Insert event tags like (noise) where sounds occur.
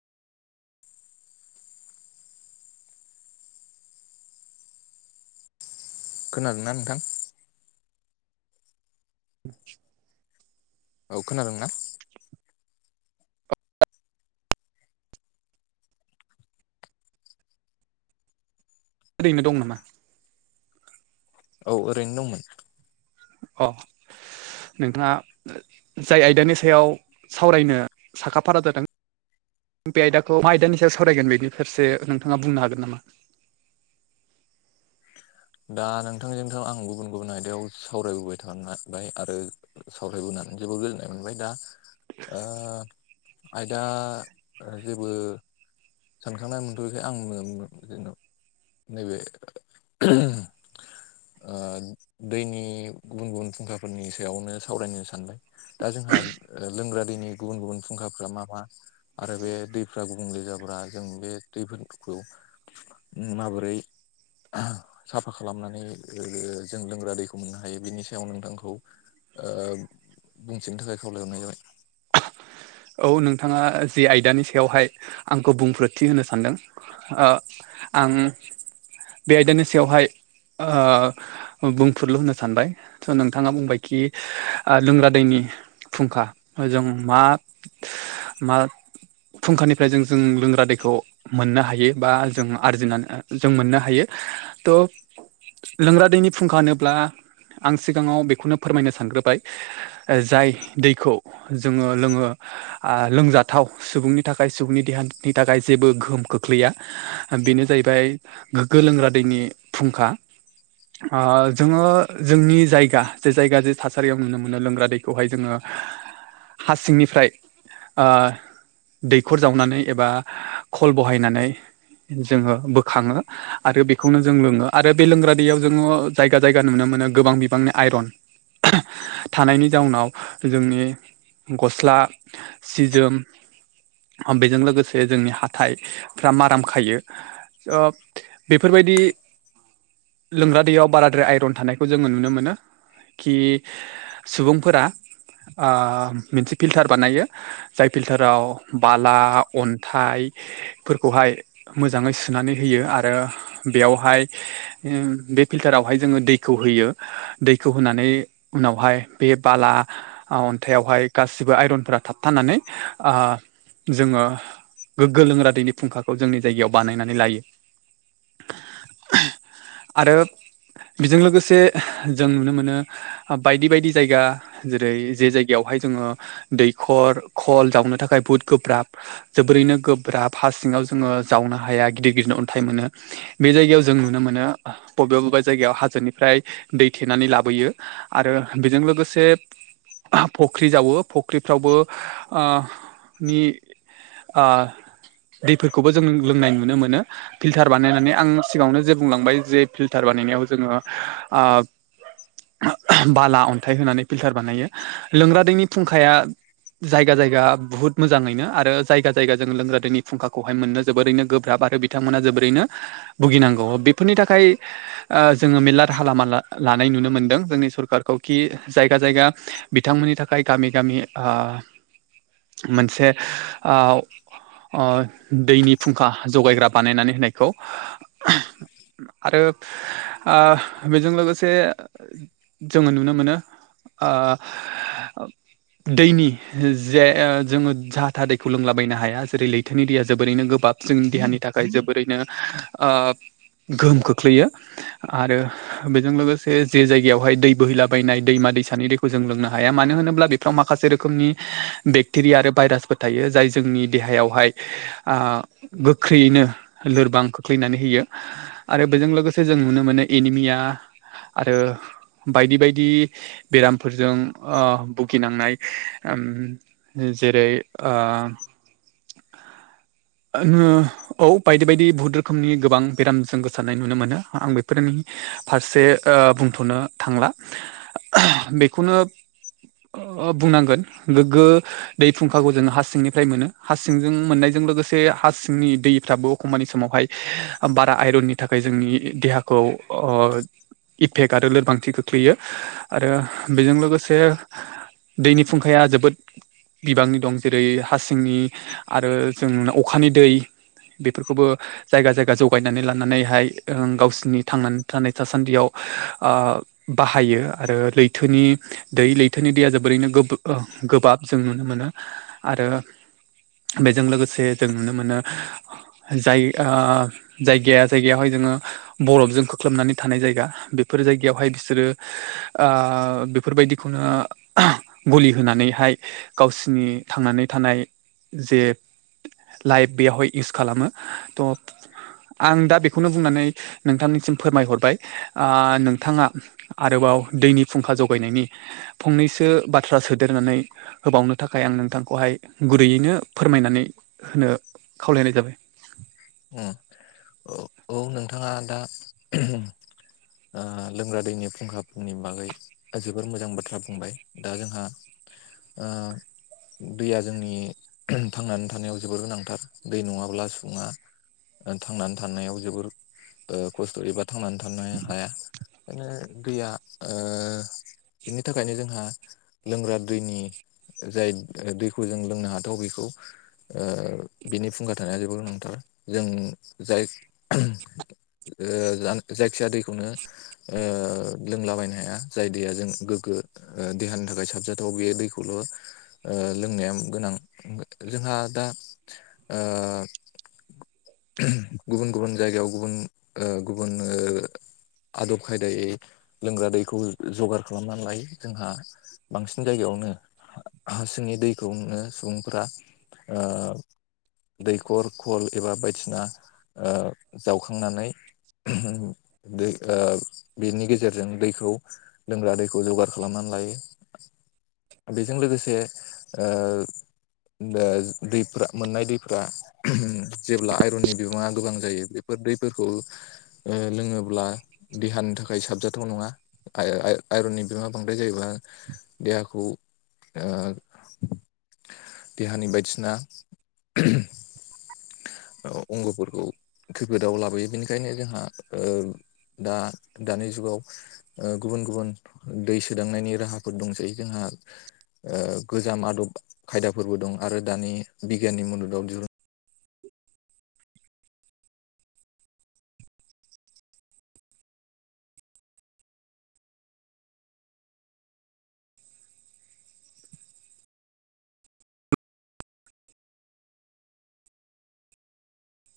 खोनादोंना नोंथां (unintelligible) औ खोनादोंना ओरैनो दं नामा औ ओरैनो दंमोन अ नोंथाङा जाय आयदानि सायाव सावरायनो साखाफारा जादों बे आयदाखौ मा आयदानि सायाव सावरायगोन बेनिफोरसो नोंथाङा बुंनो हागोन नामा दा नोंथांजोंथ' आं गुबुन गुबुन आयदायाव सावरायबोबाय थाबाय आरो सावरायबोनानै जोबोर गोजोननाय मोनबाय दा ओ आयदा जेबो सानखांनाय मोनथ'यैखाय आं (unintelligible) उ ओ दैनि गुबुन गुबुन फुंखाफोरनि सायावनो सावरायनो सानबाय दा जोंहा लोंग्रा दैनि गुबुन गुबुन फुंखाफोरा मा मा आरो बे दैफ्रा गुबुंले जाब्रा जों बे दैफोरखौ माबोरै साफा खालामनानै ओ जों लोंग्रा दैखौ मोननो हायो बिनि सायाव नोंथांखौ ओ बुंथिनो थाखाय खावलायहरनाय जाबाय। औ नोंथाङा जिे आयदानि सायावहाय आंखौ बुंफोरोथि होनो सानदों। ओ आं बे आयदानि सायावहाय ओ बुंफोरुरलु होनो सानबाय स' नोंथाङा बुंबायखि लोंग्रा दैनि फुंखा जों मा मा फुंखानिफ्राय जों जों लोंग्रा दैखौ मोननो हायो बा जों आरजिनानै जों मोननो हायो थ' लोंग्रा दैनि फुंखा होनोब्ला आं सिगाङाव बेखौनो फोरमायनो सानग्रोबाय। जाय दैखौ जोङो लोङो। आ लोंजाथाव सुबुंनि थाखाय सुबुंनि देहानि थाखाय जेबो गोहोम खोख्लैया बेनो जाहैबाय गोग्गो लोंग्रा दैनि फुंखा ओ जोङो जोंनि जायगा जे जायगा जे थासारियाव नुनो मोनो लोंग्रा दै खौहाय जोङो हा सिंनिफ्राय ओ दैखर जावनानै एबा खल बहायनानै जोङो बोखाङो आरो बेखौनो जों लोङो आरो बे लोंग्रा दैयाव जोङो जायगा जायगा नुनो मोनो गोबां बिबांनि आइरन थानायनि जाउनाव जोंनि गस्ला सि जोम बेजों लोगोसे जोंनि हाथायफ्रा माराम खायो। ओ बेफोरबायदि लोंग्रा दैयाव बाराद्राय आइरन थानायखौ जोङो नुनो मोनो खि सुबुंफोरा ओ मोनसे फिल्टार बानायो जाय फिल्टाराव बाला अन्थाइ फोरखौहाय मोजाङै सुनानै होयो आरो बेयावहाय बे फिल्टारावहाय जोङो दैखौ होयो दैखौ होनानै उनावहाय बे बाला अन्थाइावहाय गासिबो आइरन फ्रा थाबथानानै ओ जोङो गोग्गो लोंग्रा दैनि फुंखाखौ जोंनि जायगायाव बानायनानै लायो। (inaudible) (unintelligible) आरो बेजों लोगोसे जों नुनो मोनो। बायदि बायदि जायगा जेरै जे जायगायावहाय जोङो दैखर खल जावनो थाखाय बुहुद गोब्राब जोबोरैनो गोब्राब फार सिङाव जोङो जावनो हाया गिदिर गिदिरनो अन्थाइ मोनो। बे जायगायाव जों नुनो मोनो। बबेबा बबेबा जायगायाव हाजोनिफ्राय दै थेनानै लाबोयो आरो बेजों लोगोसे फख्रि जावो फख्रिफ्रावबो ओ नि ओ दैफोरखौबो जों लोंनाय नुनो मोनो। फिल्टार बानायनानै आं सिगाङावनो जे बुंलांबाय जे फिल्टार बानायनायाव जोङो ओ बाला अन्थाइ होनानै फिल्टार बानायो लोंग्रा दैनि फुंखाया जायगा जायगा बुहुद मोजाङैनो आरो जायगा जायगा जोङो लोंग्रा दैनि फुंखाखौहाय मोननो जोबोरैनो गोब्राब आरो बिथांमोना जोबोरैनो भुगिनांगौ बेफोरनि थाखाय जोङो मेरला राहा लामा लानाय नुनो मोनदों जोंनि सरखारखौ खि जायगा जायगा बिथांमोननि थाखाय गामि गामि ओ मोनसे ओ ओ दैनि फुंखा जगायग्रा बानायनानै होनायखौ आरो ओ बेजों लोगोसे जोङो नुनो मोनो ओ ओब दैनि जे ओ जोङो जाहा थाहा दैखौ लोंलाबायनो हाया जेरै लैथोनि दैया जोबोरैनो गोबाब जोंनि देहानि थाखाय जोबोरैनो ओब गोहोम खोख्लैयो आरो बेजों लोगोसे जे जायगायावहाय दै बोहैलाबायनाय दैमा दैसानि दै जों लोंनो हाया मानो होनोब्ला बेफ्राव माखासे रोखोमनि बेक्टेरिया आरो भाइरासफोर थायो जाय जोंनि देहायावहाय ओ गोख्रैयैनो लोरबां खोख्लैनानै होयो। आरो बेजों लोगोसे जों नुनो मोनो एनिमिया आरो बायदि बायदि बेरामफोरजों ओ भुगिनांनाय ओम जेरै ओ ओ औ बायदि बायदि बहुत रोखोमनि गोबां बेरामजों गोसारनाय नुनो मोनो आं बेफोरनि फारसे ओ बुंथ'नो थांला बेखौनो बुंनांगोन गोगो दै फुंखाखौ जोङो हासिंनिफ्राय मोनो हासिंजों मोननायजों लोगोसे से हा सिंनि दैफ्राबो एखमबानि समावहाय बारा आइरननि थाखाय जोंनि देहा खौ ओ इफेक्ट आरो लोरबांथि खो खख्लैयो आरो बेजों लोगोसे दैनि फुंखाया जोबोद बिबांनि दं जेरै हासिंनि आरो जों‌ नुनाव अखानि दै बेफोरखौबो जायगा जायगा जौगायनानै लानानैहाय ओ गावसिनि थांनानै थानाय थासान्दियाव ओ बाहायो आरो लैथोनि दै लैथोनि दैया जोबोरैनो गोब ओ गोबाब जों नुनो मोनो आरो बेजों लोगोसे जों नुनो मोनो जाय जायगाया जायगायावहाय जोङो बरफजों खोख्लोमनानै थानाय जायगा बेफोर जायगायावहाय बिसोरो आ बेफोरबायदिखौनो गलि होनानैहाय गावसिनि थांनानै थानाय जे लाइफ बेयावहाय इउस खालामो त' आं दा बेखौनो बुंनानै नोंथांनिसिम फोरमायहरबाय आ नोंथाङा आरोबाव दैनि फुंखा जगायनायनि फंनैसो बाथ्रा सोदेरनानै होबावनो थाखाय आं नोंथांखौहाय गुरैयैनो फोरमायनानै होनो खावलायनाय जाबाय अ ओ औ नोंथाङा दा दा लोंग्रा दैनि फुंखाफोरनि बागै जोबोर मोजां बाथ्रा बुंबाय दा जोंहा ओ दैया जोंनि थांनानै थानायाव जोबोर गोनांथार दै नङाब्ला सुबुङा ओ थांनानै थानायाव जोबोर ओ खस्थ'यै एबा थांनानै थानो हाया ओखायनो दैया ओ बिनि थाखायनो जोंहा लोंग्रा दैनि जाय दैखौ जों लोंनो हाथाव बेखौ ओ बिनि फुंखा थानाया जोबोर गोनां ओ जों जाय ओ जायखिया दैखौनो ओ लोंलाबायनो हाया जाय दैया जों गोग्गो ओ देहानि थाखाय साबजाथाव बे दैखौल' ओ लोंनाया गोनां जोंहा दा ओ गुबुन गुबुन जायगायाव गुबुन ओ गुबुन ओ आदब खायदायै लोंग्रा दैखौ जगार खालामनानै लायो जोंहा बांसिन जायगायावनो हासिंनि दैखौ नुनो सुबुंफोरा ओ दैखर खल एबा बायदिसिना ओ जावखांनानै दै ओ बेनि गेजेरजों दैखौ लोंग्रा दैखौ जगार खालामनानै लायो बेजों लोगोसे ओ दा दै फोरा मोन्नाय दैफोरा जेब्ला आइरननि बिबाङा गोबां जायो बेफोर दैफोरखौ ओ लोङोब्ला देहानि थाखाय साबजाथाव नङा आयरननि बिमा बांद्राय जायोबा देहाखौ देहानि बायदिसिना अंगफोरखौ खैफोदाव लाबोयो बेनिखायनो जोंहा दा दानि जुगाव गुबुन गुबुन दै सोदांनायनि राहाफोर दंसै जोंहा ओ गोजाम आदब खायदाफोरबो दं आरो दानि बिगियाननि मददआव दिहुन